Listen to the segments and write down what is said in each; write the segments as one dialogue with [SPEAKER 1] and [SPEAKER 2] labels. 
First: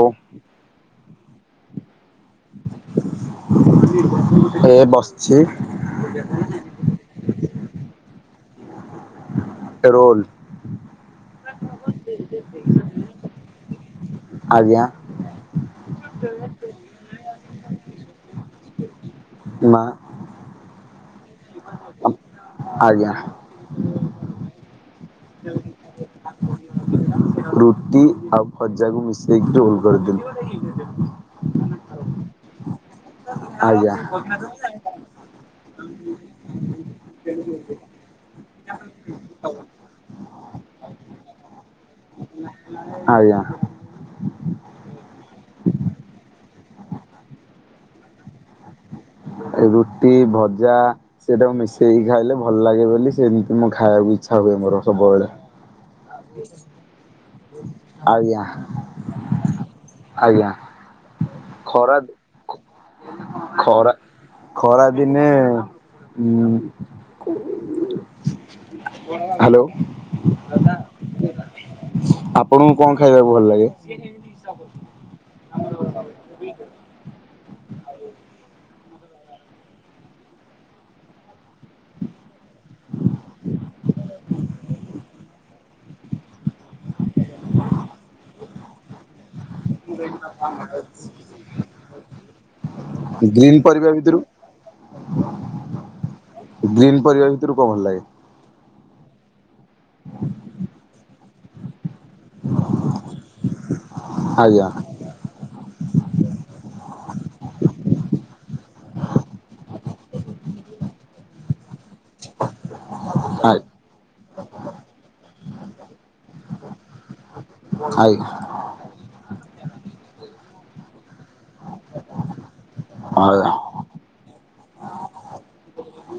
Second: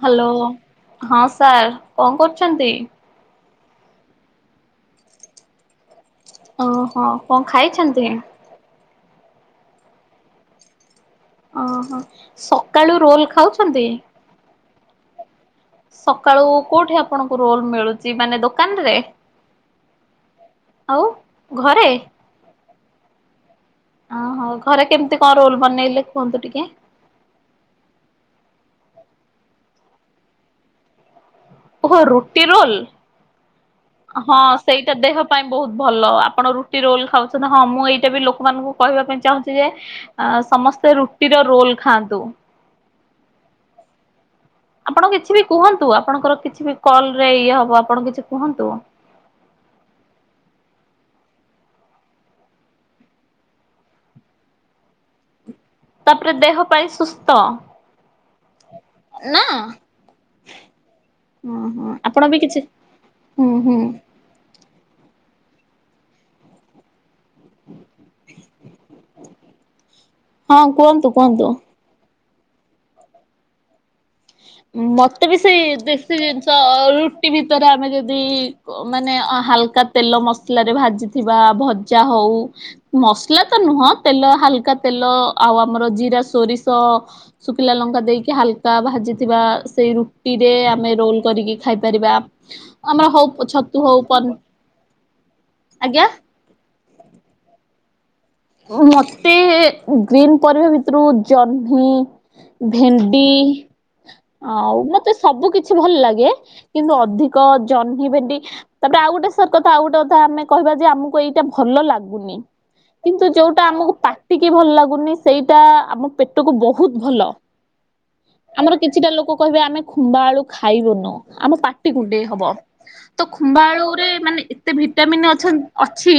[SPEAKER 1] Hello ହଁ sir କଣ କରୁଛନ୍ତି?
[SPEAKER 2] ଏ ବସଛି।
[SPEAKER 1] ଓହୋ କଣ ଖାଇଛନ୍ତି?
[SPEAKER 2] ଟେ ରୋଲ।
[SPEAKER 1] ଓହୋ ସକାଳୁ ରୋଲ ଖାଉଛନ୍ତି?
[SPEAKER 2] ଆଜ୍ଞା।
[SPEAKER 1] ସକାଳୁ କୋଉଠି ଆପଣଙ୍କୁ ରୋଲ ମିଳୁଛି ମାନେ ଦୋକାନରେ?
[SPEAKER 2] ମା
[SPEAKER 1] ଘରେ
[SPEAKER 2] ଆଜ୍ଞା।
[SPEAKER 1] ଓହୋ ଘରେ କେମିତି କଣ ରୋଲ ବନେଇଲେ କୁହନ୍ତୁ ଟିକେ?
[SPEAKER 2] ରୁଟି ଆଉ ଭଜାକୁ ମିଶେଇକି ରୋଲ କରିଦେଲୁ।
[SPEAKER 1] ଓହ ରୁଟି ରୋଲ।
[SPEAKER 2] ଆଜ୍ଞା।
[SPEAKER 1] ହଁ ସେଇ ଟା ଦେହ ପାଇଁ ବହୁତ ଭଲ ଆପଣ ରୁଟି ରୋଲ ଖାଉଛନ୍ତି ହଁ ମୁଁ ଏଇଟା ବି ଲୋକମାନଙ୍କୁ କହିବା ପାଇଁ ଚାହୁଁଛି ଯେ ଆ ସମସ୍ତେ ରୁଟିର ରୋଲ ଖାଆନ୍ତୁ।
[SPEAKER 2] ଆଜ୍ଞା।
[SPEAKER 1] ଆପଣ କିଛି ବି କୁହନ୍ତୁ ଆପଣଙ୍କର କିଛି ବି କଲରେ ଇଏ ହବ ଆପଣ କିଛି କୁହନ୍ତୁ?
[SPEAKER 2] ରୁଟି ଭଜା। ସେଇଟା ମିଶେଇକି ଖାଇଲେ ଭଲ ଲାଗେ ବୋଲି ସେମିତି ମୁଁ ଖାଇବାକୁ ଇଚ୍ଛା ହୁଏ ମୋର ସବୁବେଳେ।
[SPEAKER 1] ତାପରେ ଦେହ ପାଇଁ ସୁସ୍ଥ
[SPEAKER 2] ଆଜ୍ଞା
[SPEAKER 1] ନା। ହୁଁ
[SPEAKER 2] ଆଜ୍ଞା।
[SPEAKER 1] ହୁଁ ହଁ
[SPEAKER 2] ଖରା
[SPEAKER 1] ଆପଣ ବି କିଛି ହୁଁ ହୁଁ।
[SPEAKER 2] ଖରାଦିନେ ଉଁ କୁଁ ହ୍ୟାଲୋ।
[SPEAKER 1] ହଁ କୁହନ୍ତୁ କୁହନ୍ତୁ।
[SPEAKER 2] ଆପଣଙ୍କୁ କଣ ଖାଇବାକୁ ଭଲ ଲାଗେ?
[SPEAKER 1] ମତେ ବି ସେଇ ଦେଶୀ ଜିନିଷ ରୁଟି ଭିତରେ ଆମେ ଯଦି ମାନେ ହାଲକା ତେଲ ମସଲାରେ ଭାଜିଥିବା ଭଜା ହଉ। ମସଲା ତ ନୁହଁ ତେଲ ହାଲକା ତେଲ ଆଉ ଆମର ଜିରା ସୋରିଷ ଶୁଖିଲା ଲଙ୍କା ଦେଇକି ହାଲକା ଭାଜିଥିବା। ସେ ରୁଟିରେ ଆମେ ରୋଲ କରିକି ଖାଇପାରିବା। ଆମର ହଉ
[SPEAKER 2] ଗ୍ରୀନ୍
[SPEAKER 1] ଛତୁ
[SPEAKER 2] ପରିବା
[SPEAKER 1] ହଉ
[SPEAKER 2] ଭିତରୁ
[SPEAKER 1] ପନ ଆଜ୍ଞା।
[SPEAKER 2] ଗ୍ରୀନ୍ ପରିବା ଭିତରୁ କଣ ଭଲ ଲାଗେ?
[SPEAKER 1] ମତେ ଗ୍ରୀନ୍ ପରିବା ଭିତରୁ ଜହ୍ନି ଭେଣ୍ଡି
[SPEAKER 2] ଆଜ୍ଞା
[SPEAKER 1] ଆଉ ମତେ ସବୁ କିଛି ଭଲ ଲାଗେ କିନ୍ତୁ ଅଧିକ ଜହ୍ନି ଭେଣ୍ଡି। ତାପରେ ଆଉ ଗୋଟେ ସାର୍ କଥା ଆଉ ଗୋଟେ କଥା ଆମେ କହିବା ଯେ ଆମକୁ ଏଇଟା ଭଲ ଲାଗୁନି। କିନ୍ତୁ
[SPEAKER 2] ଆ
[SPEAKER 1] ଯୋଉଟା ଆମକୁ ପାଟିକି ଭଲ ଲାଗୁନି ସେଇଟା ଆମ ପେଟକୁ ବହୁତ ଭଲ
[SPEAKER 2] ହାଇ।
[SPEAKER 1] ଆମର କିଛିଟା ଲୋକ କହିବେ ଆମେ ଖୁମ୍ବା ଆଳୁ ଖାଇବୁନୁ ଆମ ପାଟି ପାଟି କୁଣ୍ଡେଇ ହବ ତ
[SPEAKER 2] ଆଜ୍ଞା
[SPEAKER 1] ଖୁମ୍ଭାଳୁ ରେ ମାନେ ଏତେ ଭିଟାମିନ୍ ଅଛଚ୍ ଅଛି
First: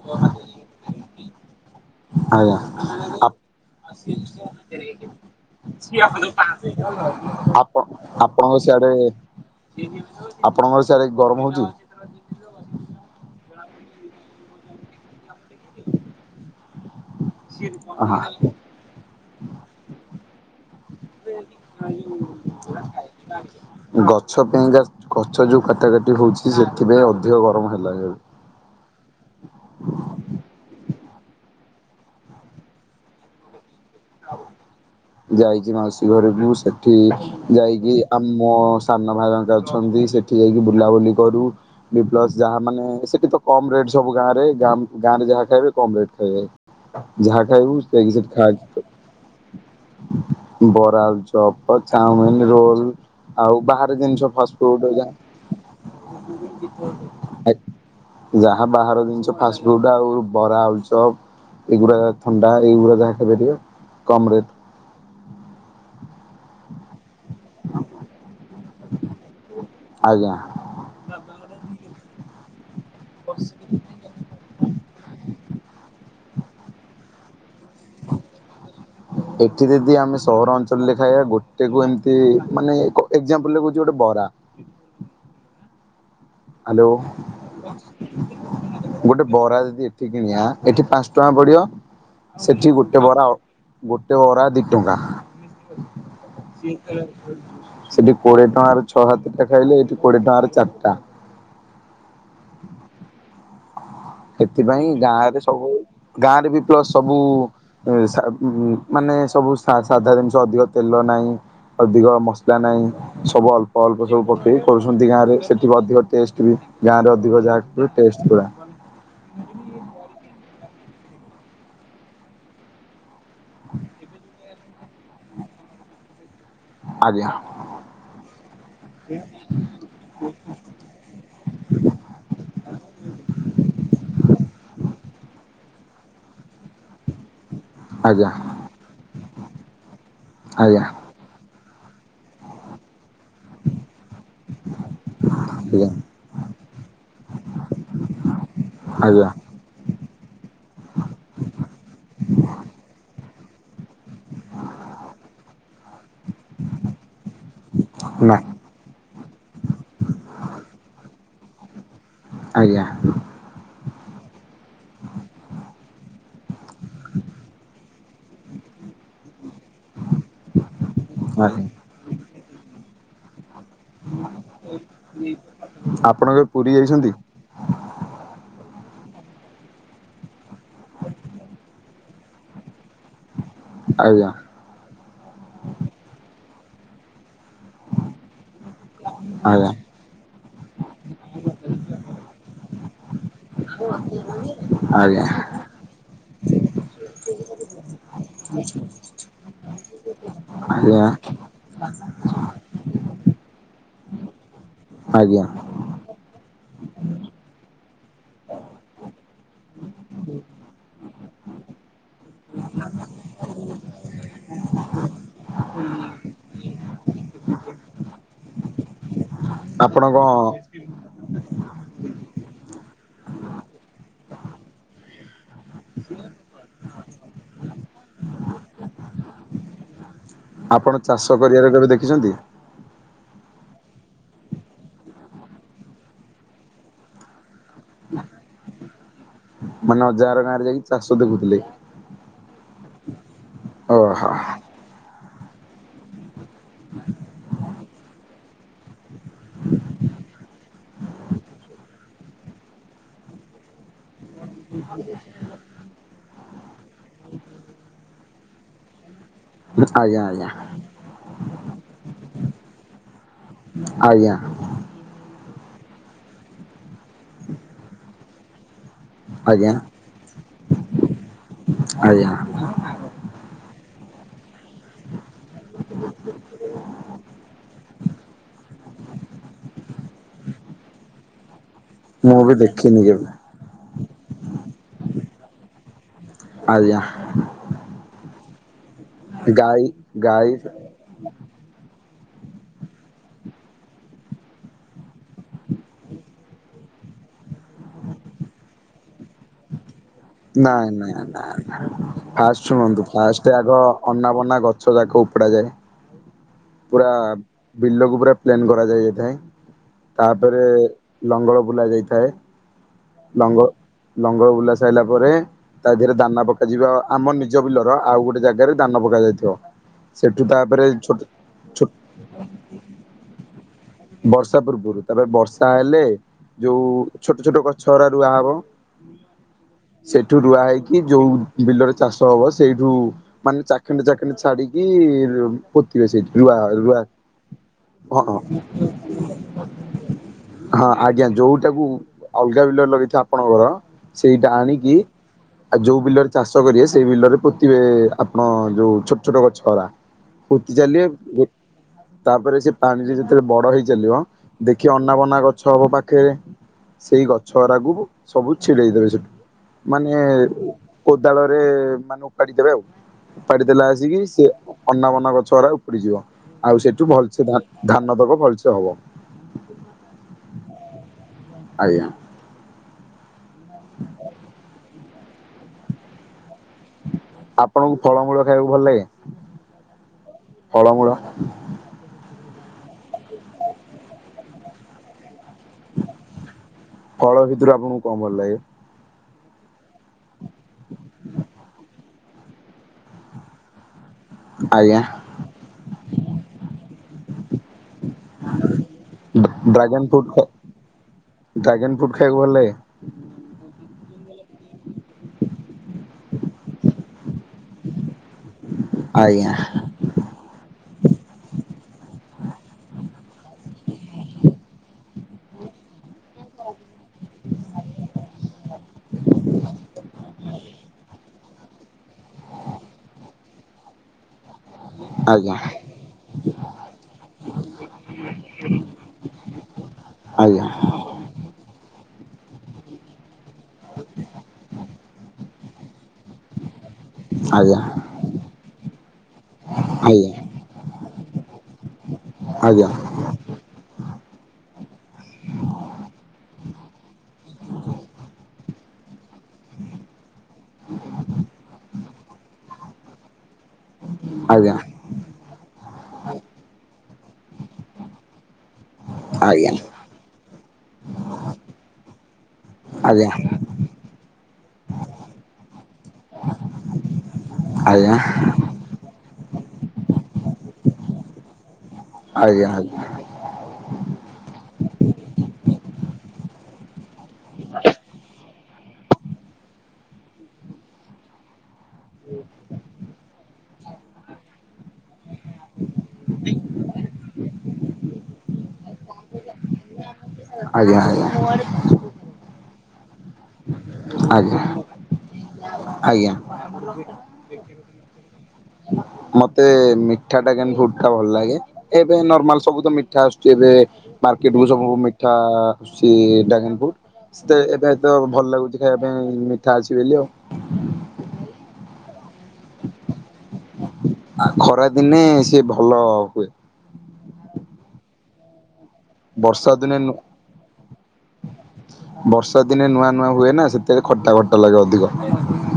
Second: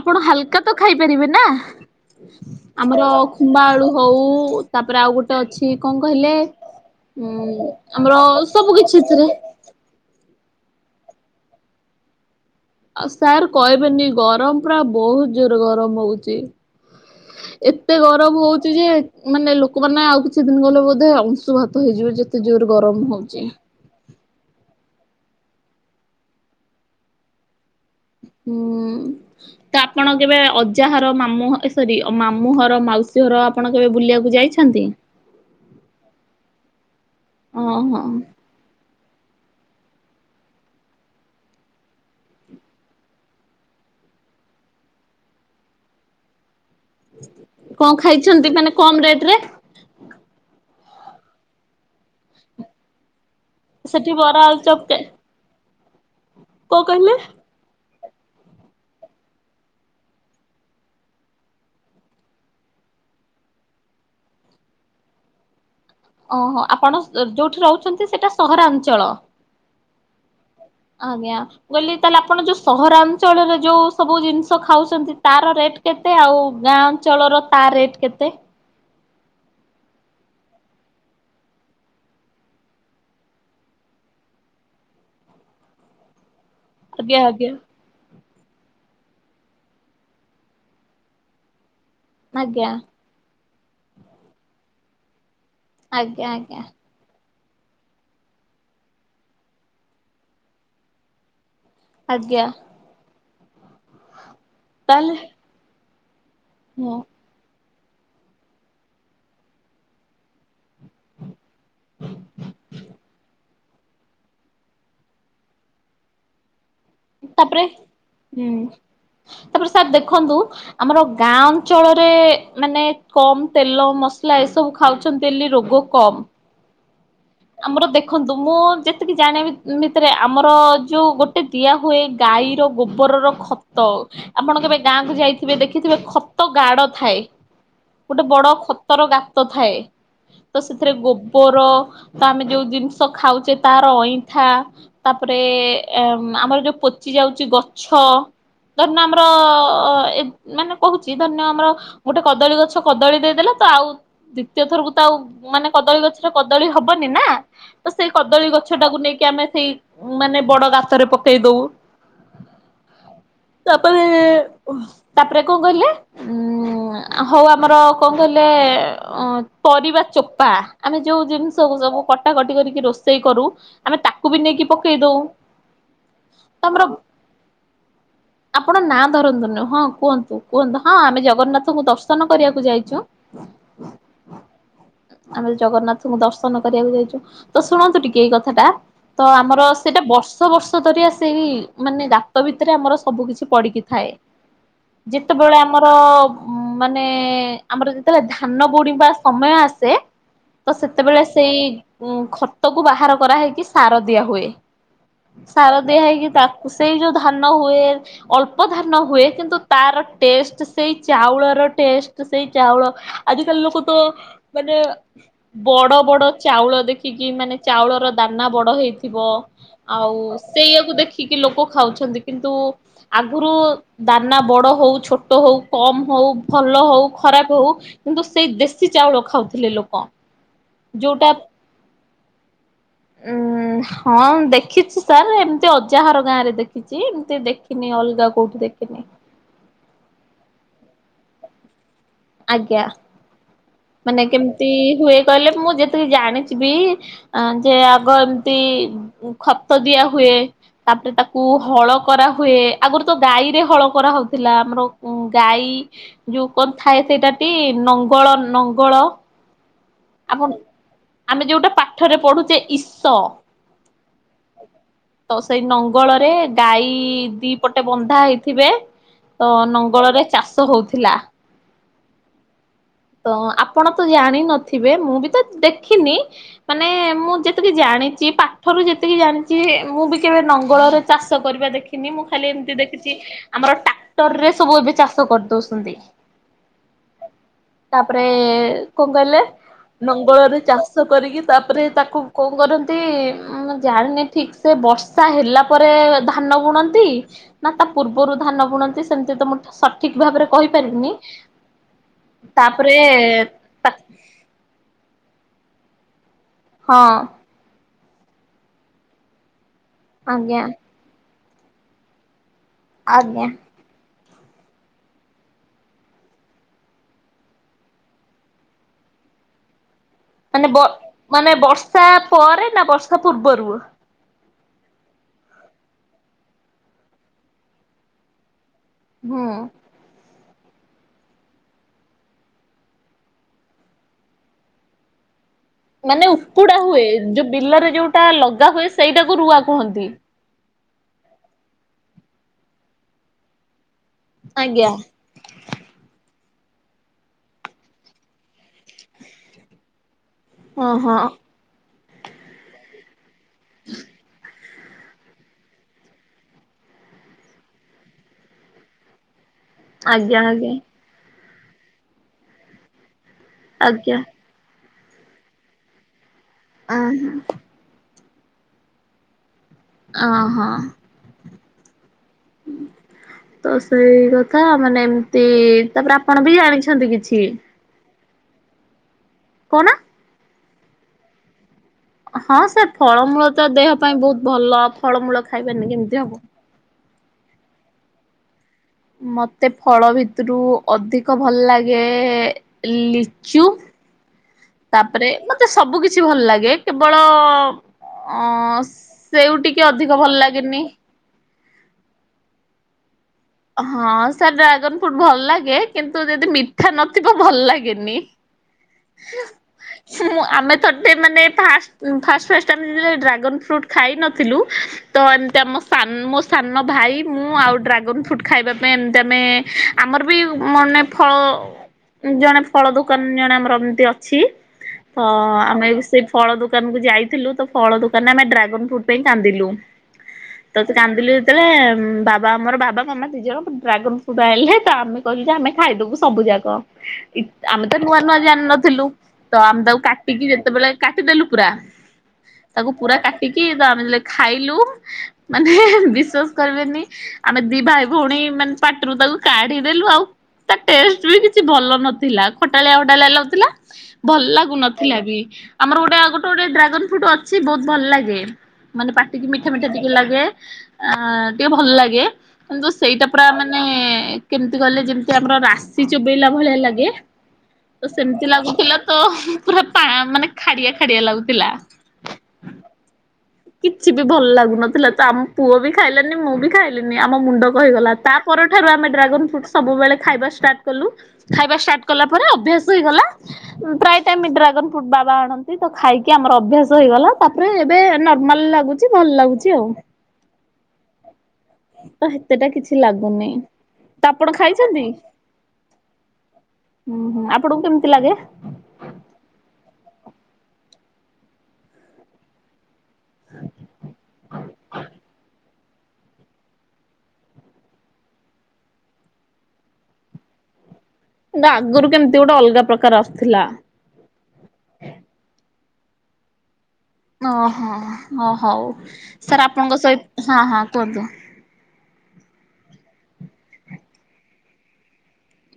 [SPEAKER 1] ଆପଣ ହାଲକା ତ ଖାଇପାରିବେ ନା।
[SPEAKER 2] ଆଜ୍ଞା।
[SPEAKER 1] ଆମର
[SPEAKER 2] ଆପ
[SPEAKER 1] ଖୁମ୍ବା ଆଳୁ ହୋଉ ତାପରେ ଆଉ ଗୋଟେ ଅଛି କଣ କହିଲେ
[SPEAKER 2] ସେୟା ପା।
[SPEAKER 1] ହୁଁ, ଆମର ସବୁ କିଛି ଏଥିରେ
[SPEAKER 2] ଆପଣଙ୍କର ସାଡେ ଗରମ ହୋଉଚି?
[SPEAKER 1] ଆଉ ସାର୍ କହିବେନି ଗରମ ପୁରା ବୋହୁତ ଜୋରେ ଗରମ ହଉଚି। ଏତେ ଗରମ ହଉଚି
[SPEAKER 2] ହଁ
[SPEAKER 1] ଯେ ମାନେ ଲୋକମାନେ ଆଉ କିଛି ଦିନ ଗଲେ ବୋଧେ ଅଂଶୁଘାତ ହେଇଯିବେ ଯେତେ ଜୋର ଗରମ ହୋଉଚି।
[SPEAKER 2] ଗଛ ପେଇଁକା ଗଛ ଯୋଉ କଟା କାଟି ହୋଉଚି ସେଥିପାଇଁ ଅଧିକ ଗରମ ହେଲାଣି।
[SPEAKER 1] ହୁଁ। ତ ଆପଣ କେବେ ଅଜାଘର ମାମଁ ସରି ମାମୁଁଘର ମାଉସୀ ଘର ଆପଣ କେବେ ବୁଲିଆକୁ ଯାଇଛନ୍ତି?
[SPEAKER 2] ଯାଇଚି ମାଉସୀ ଘରକୁ ସେଠି ଯାଇକି
[SPEAKER 1] ଓହୋ
[SPEAKER 2] ଆମ ସାନ ଭାଇ ମାନେ ଜାଉଛନ୍ତି ସେଠି ଯାଇକି ବୁଲାବୁଲି କରୁ। ବି ପ୍ଲସ ଯାହା ମାନେ ସେଠି ତ କମ ରେଟ୍ ସବୁ ଗାଁରେ ଗାଁ ଗାଁରେ ଯାହା ଖାଇବେ କମ ରେଟ୍ ରେ ଖାଇବେ। ଯାହା ଖାଇବୁ
[SPEAKER 1] କଣ
[SPEAKER 2] ଯାଇକି ସେଠି
[SPEAKER 1] ଖାଇଛନ୍ତି
[SPEAKER 2] ଖାଆଖି
[SPEAKER 1] ମାନେ
[SPEAKER 2] କରୁ।
[SPEAKER 1] କମ ରେଟ୍ ରେ।
[SPEAKER 2] ବରା, ଆଳୁଚପ, ଚାଓମିନି, ରୋଲ। ଆଉ ବାହାରେ
[SPEAKER 1] ସେଠି
[SPEAKER 2] ଜିନିଷ
[SPEAKER 1] ବରା
[SPEAKER 2] ଫାଷ୍ଟ
[SPEAKER 1] ଆଳୁଚପ
[SPEAKER 2] ଫୁଡ୍ ରେ
[SPEAKER 1] କେ
[SPEAKER 2] ଜାହା
[SPEAKER 1] କଣ କହିଲେ?
[SPEAKER 2] ଆଜ୍ଞା। ଯାହା ବାହାର ଜିନିଷ ଫାଷ୍ଟଫୁଡ ଆଉ ବରା, ଆଳୁଚପ। ଏଗୁଡା ଥଣ୍ଡା ଏଗୁଡା ଯାହା ଖାଇପାରିବ କମ ରେଟ୍।
[SPEAKER 1] ଓହୋ ଆପଣ ଯୋଉଠି ରହୁଚନ୍ତି ସେଟା ସହରାଞ୍ଚଳ?
[SPEAKER 2] ଆଜ୍ଞା।
[SPEAKER 1] ଆଜ୍ଞା ମୁଁ କହିଲି ଆପଣ ଯୋଉ ସହରାଞ୍ଚଳରେ ଯୋଉ ସବୁ ଜିନିଷ ଖାଉଚନ୍ତି ତାର ରେଟ୍ କେତେ ଆଉ ଗାଁ ଅଞ୍ଚଳର ତା ରେଟ୍ କେତେ?
[SPEAKER 2] ଏଠି ଯଦି ଆମେ ସହର ଅଞ୍ଚଳରେ ଖାଇବା ଗୋଟେକୁ ଏମିତି ମାନେ ଏକ୍ଜାମ୍ପୁଲରେ କହିଛି ଗୋଟେ ବରା। ହାଲୋ।
[SPEAKER 1] ଆଜ୍ଞା ଆଜ୍ଞା।
[SPEAKER 2] ଗୋଟେ ବରା ଯଦି ଏଠି କିଣିଆ ଏଠି ପାଞ୍ଚଟଙ୍କା ପଡିବ
[SPEAKER 1] ଆଜ୍ଞା
[SPEAKER 2] ସେଠି ଗୋଟେ ଗୋଟେ ବରା ଗୋଟେ ବରା ଦିଇ ଟଙ୍କା।
[SPEAKER 1] ଆଜ୍ଞା ଆଜ୍ଞା।
[SPEAKER 2] ସେଠି କୋଡିଏ ଟଙ୍କାରେ ଛଅ ସାତ ଟା ଖାଇଲେ ଏଠି କୋଡିଏ ଟଙ୍କାରେ ଚାରିଟା।
[SPEAKER 1] ଆଜ୍ଞା।
[SPEAKER 2] ସେଥିପାଇଁ
[SPEAKER 1] ତାହେଲେ
[SPEAKER 2] ଗାଁରେ ସବୁ ଗାଁ ରେ ବି ପ୍ଲସ
[SPEAKER 1] ହଁ
[SPEAKER 2] ସବୁ ଏ ସା ମାନେ ସବୁ ସା ସାଧା ଜିନିଷ ଅଧିକ ତେଲ ନାହିଁ ଅଧିକ ମସଲା ନାହିଁ ସବୁ ଅଳ୍ପ ଅଳ୍ପ ସବୁ ପକେଇ କରୁଛନ୍ତି ଗାଁରେ ସେଠି ଅଧିକ ଟେଷ୍ଟ ବି ଗାଁରେ ଅଧିକ
[SPEAKER 1] ତାପରେ
[SPEAKER 2] ଯାହା ଟେଷ୍ଟ ପୁରା।
[SPEAKER 1] ହୁଁ ତାପରେ ସାର୍ ଦେଖନ୍ତୁ ଆମର ଗାଁ ଅଞ୍ଚଳରେ ମାନେ କମ ତେଲ ମସଲା ଏସବୁ ଖାଉଛନ୍ତି ବୋଲି ରୋଗ କମ।
[SPEAKER 2] ଆଜ୍ଞା
[SPEAKER 1] ଆମର ଦେଖନ୍ତୁ ମୁଁ ଯେତିକି ଜାଣିଆ ଭିତରେ ଆମର ଯୋଉ ଗୋଟେ ଦିଆ ହୁଏ ଗାଈର ଗୋବରର ଖତ ଆପଣ କେବେ ଗାଁକୁ ଯାଇଥିବେ ଦେଖିଥିବେ ଖତ ତ ଗାଡ ଥାଏ ଗୋଟେ
[SPEAKER 2] ଆଜ୍ଞା
[SPEAKER 1] ବଡ ଖତର ଗାତ ଥାଏ ତ
[SPEAKER 2] ଆଜ୍ଞା
[SPEAKER 1] ସେଥିରେ ଗୋବ ଗୋଵର ତ ଆମେ ଯୋଉ ଜିନିଷ ଖାଉଛେ ତାର ଅଇଁଠା ତାପରେ
[SPEAKER 2] ଆଜ୍ଞା
[SPEAKER 1] ଆମର ଯୋଉ ପଚି ଯାଉଛି ଗଛ ଧରିନିଅ ଆମର
[SPEAKER 2] ଆଜ୍ଞା
[SPEAKER 1] ଏ ମାନେ କହୁଛି ଧରିନିଅ ଆମର ଗୋଟେ କଦଳୀ ଗଛ କଦଳୀ ଦେଇଦେଲା ତ ଆଉ ଦ୍ୱିତୀୟ ଥରକୁ ତ ଆଉ ମାନେ କଦଳୀ ଗଛ ରେ କଦଳୀ ହବନି ନା ତ ସେଇ
[SPEAKER 2] ନା
[SPEAKER 1] କଦଳୀ ଗଛଟାକୁ ନେଇକି ଆମେ ସେଇ ମାନେ ବଡ ଗାତ ତରେ ପକେଇ ଦଉ।
[SPEAKER 2] ଆଜ୍ଞା।
[SPEAKER 1] ତା ପରେ ତାପରେ କଣ କହିଲେ? ଉଁ ହଉ ଆମର କଣ କହିଲେ ଅ ପରିବା ଚୋପା ଆମେ ଯୋଉ
[SPEAKER 2] ଆଜ୍ଞା
[SPEAKER 1] ଜିନିଷ କୁ ସବୁ କଟାକଟି କରିକି ରୋଷେଇ କରୁ। ଆମେ ତାକୁ ବି ନେଇକି ପକେଇ ଦଉ।
[SPEAKER 2] ଆ
[SPEAKER 1] ତମର। ଆପଣ ନାଁ ଧରନ୍ତୁନି ହଁ କୁହନ୍ତୁ କୁହନ୍ତୁ ହଁ ଆମେ ଜଗନ୍ନାଥଙ୍କୁ ଦର୍ଶନ କରିବାକୁ ଯାଇଛୁ।
[SPEAKER 2] ଆଜ୍ଞା।
[SPEAKER 1] ଆମେ ଜଗନ୍ନାଥଙ୍କୁ ଦର୍ଶନ କରିବାକୁ ଯାଇଛୁ। ତ ଶୁଣନ୍ତୁ ଟିକେ ଏଇ କଥାଟା ତ ଆମର
[SPEAKER 2] ଆଜ୍ଞା
[SPEAKER 1] ସେଇଟା ବର୍ଷ। ଦ ବର୍ଷ ଧରି ଆ ସେଇ ମାନେ ଗାତ ଭିତରେ ଆମର ସବୁ କିଛି। ପଡିକି ଥାଏ
[SPEAKER 2] ଆଜ୍ଞା
[SPEAKER 1] ଯେତେବେଳେ ଆମ ଆମର ମାନେ ଆମର ଯେତେବେଳେ ଧାନ ବୁଣିବା ସମୟ ଆସେ। ତ
[SPEAKER 2] ଆଜ୍ଞା
[SPEAKER 1] ସେତେବେଳେ ସେଇ ଉ ଖତ କୁ ବାହାର କରା ହେଇକି ସାର ଦିଆ ହୁଏ।
[SPEAKER 2] ଆଜ୍ଞା
[SPEAKER 1] ସାର ଦିଆ ହେଇକି ତାକୁ ସେଇ ଯୋଉ ଧାନ ହୁଏ। ଅଳ୍ପ ଧାନ ହୁଏ କିନ୍ତୁ ତାର ଟେଷ୍ଟ ସେଇ ଚାଉଳର ଟେଷ୍ଟ। ତ ସେଇ ଚାଉଳ ଆଜିକାଲି ଲୋକ ତ ମାନେ ବଡ଼ ବଡ଼ ଚାଉଳ ଦେଖିକି ମାନେ ଚାଉଳର ଦାନା ବଡ଼ ହେଇଥିବ।
[SPEAKER 2] ଆପଣ
[SPEAKER 1] ଆଉ
[SPEAKER 2] କଣ
[SPEAKER 1] ସେଇୟାକୁ ଦେଖିକି ଲୋକ ଖାଉଛନ୍ତି କିନ୍ତୁ। ଆଗରୁ ଦାନା ବଡ ହଉ, ଛୋଟ ହଉ, କମ ହଉ, ଭଲ ହଉ, ଖରାପ ହଉ। କିନ୍ତୁ ସେଇ ଦେଶୀ ଚାଉଳ ଖାଉଥିଲେ ଲୋକ।
[SPEAKER 2] ଆପଣ
[SPEAKER 1] ଯୋଉଟା
[SPEAKER 2] ଚାଷ କରିବାର କେବେ ଦେଖିଛନ୍ତି?
[SPEAKER 1] ଉଁ ହଁ ଦେଖିଛି ସାର୍ ଏମିତି ଅଜାଘର ଗାଁ ରେ ଦେଖିଛି ଏମିତି ଦେଖ। କିନି ଅଲଗା କୋଉଠି ଦେଖିନି।
[SPEAKER 2] ମାନେ ଅଜାଘର ଗାଁରେ ଯାଇକି ଚାଷ ଦେଖୁଥିଲେ।
[SPEAKER 1] ଆଜ୍ଞା।
[SPEAKER 2] ଓହୋ
[SPEAKER 1] ମାନେ
[SPEAKER 2] ଆଜ୍ଞା
[SPEAKER 1] କେମିତି ହୁଏ କହିଲେ ମୁଁ ଯେତିକି ଜାଣିଚିବି ଯେ ଆଗ। ଖତ ଦିଆ ହୁଏ ତାପରେ ତାକୁ ହଳ। କରାହୁଏ ଆଗରୁ ତ ଗାଈରେ ହଳ କରା ହଉଥିଲା ଆମର ଗାଈ। ଯୋଉ କଣ ଥାଏ ସେଇଟା ଟି ନଙ୍ଗଳ ନଙ୍ଗଳ ଆପଣ
[SPEAKER 2] ଆଜ୍ଞା
[SPEAKER 1] ଆମେ ଯୋଉଟା ପାଠରେ ପଢୁଛେ ଈସ।
[SPEAKER 2] ଆଜ୍ଞା
[SPEAKER 1] ତ ସେଇ ନଙ୍ଗଳରେ ଗାଈ ଦି ପଟେ ବନ୍ଧା ହେଇଥିବେ। ତ
[SPEAKER 2] ଆଜ୍ଞା
[SPEAKER 1] ନଙ୍ଗଳରେ ଚାଷ ହଉଥିଲା।
[SPEAKER 2] ଆଜ୍ଞା।
[SPEAKER 1] ତ ଆପଣ ତ ଜାଣିନଥିବେ ମୁଁ ବି ତ ଦେଖିନି ମାନେ ମୁଁ ଯେତିକି ଜାଣିଛି ପାଠରୁ ଯେତିକି ଜାଣିଛି ମୁଁ ବି କେବେ ନ ଗଳରେ ଚାଷ କରିବା ଦେଖି। ମୁଁ ଖାଲି
[SPEAKER 2] ବି
[SPEAKER 1] ଏମିତି
[SPEAKER 2] ଦେଖିନି
[SPEAKER 1] ଦେଖିଛି
[SPEAKER 2] କେବେ
[SPEAKER 1] ଆମର ଟ୍ରାକ୍ଟରରେ ସବୁ ଏବେ ଚାଷ କରି ଦଉଛନ୍ତି।
[SPEAKER 2] ଆଜ୍ଞା।
[SPEAKER 1] ତାପରେ କଣ କହିଲେ?
[SPEAKER 2] ଗାଈ
[SPEAKER 1] ନଙ୍ଗଳ
[SPEAKER 2] ଗାଈ
[SPEAKER 1] ର ଚାଷ ଷ କରିକି ତାପରେ ତାକୁ କଣ କରନ୍ତି ଆ ମୁ ଜାଣିନି ଠିକ୍ ସେ ବର୍ଷା ହେଲା ପରେ ଧାନ ବୁଣନ୍ତି। ନା ତା ପୂର୍ବରୁ ଧାନ ବୁଣନ୍ତି ସେମିତି ତ ମୁଁ ସଠିକ ଭାବରେ
[SPEAKER 2] ନାଇଁ
[SPEAKER 1] କହିପାରିବିନି।
[SPEAKER 2] ନାଇଁ ନାଇଁ ଫାଷ୍ଟ
[SPEAKER 1] ତାପରେ
[SPEAKER 2] ଶୁଣନ୍ତୁ ଫାଷ୍ଟ ଆଗ ଅନା ବନା ଗଛ ଯାକ ଉପଡା ଯାଏ। ପୁରା
[SPEAKER 1] ହଁ
[SPEAKER 2] ବିଲକୁ ପୁରା ପ୍ଲେନ୍ କରାଯାଇଥାଏ।
[SPEAKER 1] ଆଜ୍ଞା
[SPEAKER 2] ତାପରେ ଲଙ୍ଗଳ ବୁଲା ଯାଇଥାଏ।
[SPEAKER 1] ଆଜ୍ଞା।
[SPEAKER 2] ଲଙ୍ଗ ଲଙ୍ଗଳ ବୁଲା ସାରିଲା ପରେ ତା ଦେହରେ ଦାନା ପକାଯିବ। ଆମ ନିଜ ବିଲର ଆଉ ଗୋଟେ ଜାଗାରେ ଦାନ ପକା ଯାଇଥିବ। ସେଠୁ
[SPEAKER 1] ମାନେ ବ
[SPEAKER 2] ତାପରେ ଛୋଟ
[SPEAKER 1] ମାନେ
[SPEAKER 2] ଛୋ
[SPEAKER 1] ବର୍ଷା ପରେ ନା ବର୍ଷା ପୂର୍ବରୁ?
[SPEAKER 2] ବର୍ଷା ପୂର୍ବରୁ ତାପରେ ବର୍ଷା ହେଲେ ଯୋଉ ଛୋଟ ଛୋଟ ଗଛଗୁରା ରୁଆ ହବ।
[SPEAKER 1] ହଁ।
[SPEAKER 2] ସେଇଠୁ ରୁଆ ହେଇକି ଯୋଉ ବିଲରେ ଚାଷ ହବ ସେଇଠୁ ମାନେ ଚାଖଣ୍ଡେ ଚାଖଣ୍ଡେ ଛାଡିକି ପୋତିବେ ସେ
[SPEAKER 1] ମାନେ
[SPEAKER 2] ରୁଆ
[SPEAKER 1] ଉପୁଡା
[SPEAKER 2] ରୁଆ
[SPEAKER 1] ହୁଏ ଯୋଉ ବିଲରେ
[SPEAKER 2] ହ
[SPEAKER 1] ଯୋଉଟା
[SPEAKER 2] ହଁ।
[SPEAKER 1] ଲଗା ହୁଏ ସେଇଟାକୁ ରୁଆ କୁହନ୍ତି।
[SPEAKER 2] ହଁ ଆଜ୍ଞା ଯୋଉଟାକୁ ଅଲଗା ବିଲରେ ଲଗେଇଥିବେ ଆପଣଙ୍କର ସେଇଟା ଆଣି
[SPEAKER 1] ଆଜ୍ଞା
[SPEAKER 2] ଆଉ ଯୋଉ ବିଲରେ ଚାଷ କରିବେ ସେଇ ବିଲରେ ପୋତିିବେ ଆପଣ ଯୋଉ ଛୋଟ ଛୋଟ ଗଛ ଗରା। ପୋତି
[SPEAKER 1] ହଁ ହଁ
[SPEAKER 2] ଚାଲିବେ। ତାପରେ ସେ ପାଣିରେ ଯେତେବେଳେ ବଡ ହେଇ ଚାଲିବ ଦେଖିବେ ଅନା ବନା ଗଛ ହବ ପାଖରେ। ସେଇ ଗଛ ଗୁଡାକୁ ସବୁ ଛିଡେଇ ଦେବେ ସେଠୁ। ମାନେ
[SPEAKER 1] ଆଜ୍ଞା ଆଜ୍ଞା
[SPEAKER 2] କୋଦାଳରେ ମାନେ ଓପାଡିଦେବେ ଆଉ। ଓପାଡି ଦେଲା
[SPEAKER 1] ଆଜ୍ଞା।
[SPEAKER 2] ଆସିକି ସେ ଅନା ବନା ଗଛ ଗଡା ଉପୁଡିଯିବ ଆଉ ସେଇଠୁ
[SPEAKER 1] ଓହୋ।
[SPEAKER 2] ଭଲସେ ଧାନ ଧାନ ଦକ ଭଲସେ ହବ।
[SPEAKER 1] ଓ ହୋ।
[SPEAKER 2] ଆଜ୍ଞା।
[SPEAKER 1] ତ ସେଇ କଥା ମାନେ ଏମିତି ତାପରେ ଆପଣ ବି ଜାଣିଚନ୍ତି କିଛି
[SPEAKER 2] ଆପଣଙ୍କୁ ଫଳମୂଳ ଖାଇବାକୁ ଭଲ ଲାଗେ?
[SPEAKER 1] କଣ?
[SPEAKER 2] ଫଳମୂଳ?
[SPEAKER 1] ହଁ ସେ ଫଳମୂଳ ତ ଦେହ ପାଇଁ ବହୁତ ଭଲ। ଫଳମୂଳ ଖାଇବାନି କେମିତି ହବ?
[SPEAKER 2] ଫଳ ଭିତରୁ ଆପଣଙ୍କୁ କଣ ଭଲ ଲାଗେ?
[SPEAKER 1] ମତେ ଫଳ ଭିତରୁ ଅଧିକ ଭଲ ଲାଗେ ଲିଚୁ।
[SPEAKER 2] ଆଜ୍ଞା।
[SPEAKER 1] ତାପରେ ମତେ ସବୁ କିଛି ଭଲ ଲାଗେ। କେବଳ ଅ ସେଉ ଟିକେ ଅଧିକ ଭଲ ଲାଗେନି।
[SPEAKER 2] ଡ୍ରାଗେନ୍ ଫ୍ରୁଟ ଖାଇବାକୁ ଭଲ ଲାଗେ?
[SPEAKER 1] ହଁ ସାର୍ ଡ୍ରାଗନ ଫ୍ରୁଟ୍ ଭଲ ଲାଗେ। କିନ୍ତୁ ଯଦି ମିଠା ନଥିବ ଭଲ ଲାଗେନି। ହଁ!
[SPEAKER 2] ଆଜ୍ଞା।
[SPEAKER 1] ସି ମୁଁ ଆମେ ଥରଟେ ମାନେ ଫାଷ୍ଟ ଫାଷ୍ଟ ଫାଷ୍ଟ ଆମେ ଯେତେବେଳେ ଡ୍ରାଗନ୍ ଫ୍ରୁଟ୍ ଖାଇ ନଥିଲୁ ତ ଏମିତି ଆମ ସାନ୍ ମୋ ସାନ ଭାଇ ମୁଁ ଆଉ ଡ୍ରାଗନ ଫ୍ରୁଟ ଖାଇବା ପାଇଁ ଏମତି ଆମେ ଆମର ବି ମାନେ ଫଳ ଜଣେ ଫଳ ଦୋକାନ ଜଣେ ଆମର ଏମତି ଅଛି ତ
[SPEAKER 2] ଆଜ୍ଞା।
[SPEAKER 1] ଆମେ ବି ସେ ଫଳ ଦୋକାନକୁ ଯାଇଥିଲୁ। ତ ଫଳ ଦୋକାନରେ ଆମେ ଡ୍ରାଗନ ଫ୍ରୁଟ୍ ପାଇଁ କାନ୍ଦିଲୁ
[SPEAKER 2] ଆଜ୍ଞା
[SPEAKER 1] ତ ସେ କାନ୍ଦ ଇଲୁ ଯେତେବେଳେ ବାବା ଆମର ବାବା ମାମା ଦି ଜଣ ଡ୍ରାଗନ୍ ଫ୍ରୁଟ୍ ଆଣିଲଲେ ତ ଆମେ କହିଲୁ ଯେ ଆମେ ଖାଇଦବୁ ସବୁ ଯାକ।
[SPEAKER 2] ଆଜ୍ଞା
[SPEAKER 1] ଇ-ଆମେ ତ ନୂଆ ନୂଆ ଜାଣି ନଥିଲୁ, ତ ଆମେ ତାକୁ କାଟିକି ଯେତେବେଳେ କାଟିଦେଲୁ ପୁରା
[SPEAKER 2] ଆଜ୍ଞା
[SPEAKER 1] ତାକୁ ପୁରା କା ଟିକି ତ ଆମେ [unintelligible] ଖାଇଲୁ ମାନେ ବିଶ୍ଵାସ କରିବେନି ଆମେ ଦି ଭାଇ ଭଉଣୀ ମାନେ ପାଟିରୁ ତାକୁ କାଢିଦେଲୁ, ଆଉ ତା ଟେଷ୍ଟ ବି କିଛି ଭଲ ନଥିଲା, ଖଟାଳିଆ ଖଟାଳିଆ ଲାଗୁଥିଲା ଭଲ
[SPEAKER 2] ଆଜ୍ଞା
[SPEAKER 1] ଲାଗୁନ ଥିଲା ବି, ଆମର ଗୋଟେ ଗୋଟେ ଗୋଟେ ଡ୍ରାଗନ୍ ଫ୍ରୁଟ୍ ଅଛି ବହୁତ ଭଲ ଲାଗେ। ମାନେ ପାଟିକି
[SPEAKER 2] ଆଜ୍ଞା
[SPEAKER 1] ମିଠା
[SPEAKER 2] ଆଜ୍ଞା।
[SPEAKER 1] ମିଠା ଟିକେ ଲାଗେ, ଅ, ଟିକେ ଭଲ ଲାଗେ, କିନ୍ତୁ ସେଇଟା
[SPEAKER 2] ଆଜ୍ଞା
[SPEAKER 1] ପୁରା ମାନ ନେ କେମତି କହିଲେ ଯେମିତି ଆମର ରାଶି ଚୋବେେଇଲା ଭଳିଆ ଲାଗେ। ତ
[SPEAKER 2] ଆଜ୍ଞା
[SPEAKER 1] ସେମିତି ଲାଗୁଥିଲା ତ ପୁରା ପା-ମାନେ ଖାଡିଆ ଖାଡିଆ ଲାଗୁଥିଲା।
[SPEAKER 2] ଆଜ୍ଞା, ଆଜ୍ଞା।
[SPEAKER 1] କିଛି ବି ଭଲ ଲାଗୁନଥିଲା, ତ ଆମ ପୁଅ ବି ଖାଇଲାନି ମୁଁ ବି ଖାଇଲିନି ଆମ ମୁଣ୍ଡ କ ହେଇଗଲା, ତା ପରଠାରୁ ଆମେ ଡ୍ରାଗନ୍ ଫ୍ରୁଟ୍ ସବୁବେଳେ ଖାଇବା ଷ୍ଟାର୍ଟ କଲୁ। ଖାଇବା ଷ୍ଟାର୍ଟ କଲା ପରେ ଅଭ୍ୟାସ ହେଇଗଲା। ହୁଁ, ପ୍ରାୟ ଟାଇମ୍ ବି ଡ୍ରାଗନ୍ ଫ୍ରୁଟ୍ ବାବା ଆଣନ୍ତି ତ ଖାଇକି ଆମର ଅଭ୍ୟାସ ହେଇଗଲା। ତାପରେ ଏବେ ନର୍ ମାଲ୍ ଲାଗୁଛି, ଭଲ ଲାଗୁଛି ଆଉ।
[SPEAKER 2] ଆଜ୍ଞା, ଆଜ୍ଞା।
[SPEAKER 1] ତ ସେତେଟା କିଛି ଲାଗୁନି,
[SPEAKER 2] ଆଜ୍ଞା
[SPEAKER 1] ତ
[SPEAKER 2] ଆଜ୍ଞା
[SPEAKER 1] ଆପଣ ଖାଇଛନ୍ତି?
[SPEAKER 2] ଆଜ୍ଞା।
[SPEAKER 1] ଅଁ, ହଁ ଆପଣଙ୍କୁ କେମିତି ଲାଗେ?
[SPEAKER 2] ମୋତେ ମିଠା ଡ୍ରାଗନ୍ ଫୁଡ୍ ଟା ଭଲ ଲାଗେ। ଏବେ ନର୍ମାଲ୍ ସବୁ ତ ମି ଠା ଆସୁଛି ଏବେ ମାର୍କେଟ୍ କୁ ସବୁ ମିଠା। ଉସୁ ଡ୍ରାଗନ୍ ଫ୍ରୁଡ୍ ସେତେ ଏବେ ତ ଭଲ ଲାଗୁଛି ଖାଇବା ପାଇଁ ମିଠା ଅଛି ବୋଲି ଆଉ।
[SPEAKER 1] ନା ଆଗରୁ କେମିତି ଗୋଟେ ଅଲଗା ପ୍ରକାର ଆସୁଥିଲା।
[SPEAKER 2] ଆ, ଖରା ଦିନେ ସିଏ ଭଲ ହୁଏ।
[SPEAKER 1] ଓ ହଁ, ଓ ହୋଉ ସାର୍
[SPEAKER 2] ବର୍ଷା ଦିନେ
[SPEAKER 1] ଆପଣଙ୍କ ସହି ହଁ ହଁ କୁହନ୍ତୁ
[SPEAKER 2] ବର୍ଷା ଦିନେ ନୂଆ ନୂଆ ହୁଏ ନା ସେଥିରେ ଖଟା ଖଟା ଲାଗେ ଅଧିକ।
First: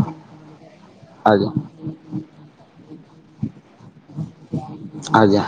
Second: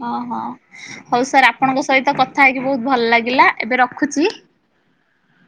[SPEAKER 1] ହଁ, ହଁ ହଉ ସାର୍
[SPEAKER 2] ଆଜ୍ଞା
[SPEAKER 1] ଆପଣଙ୍କ ସହିତ କଥା ହେଇକି ବହୁତ ଭଲ ଲାଗିଲା। ଏବେ ରଖୁଚି?
[SPEAKER 2] ଆଜ୍ଞା।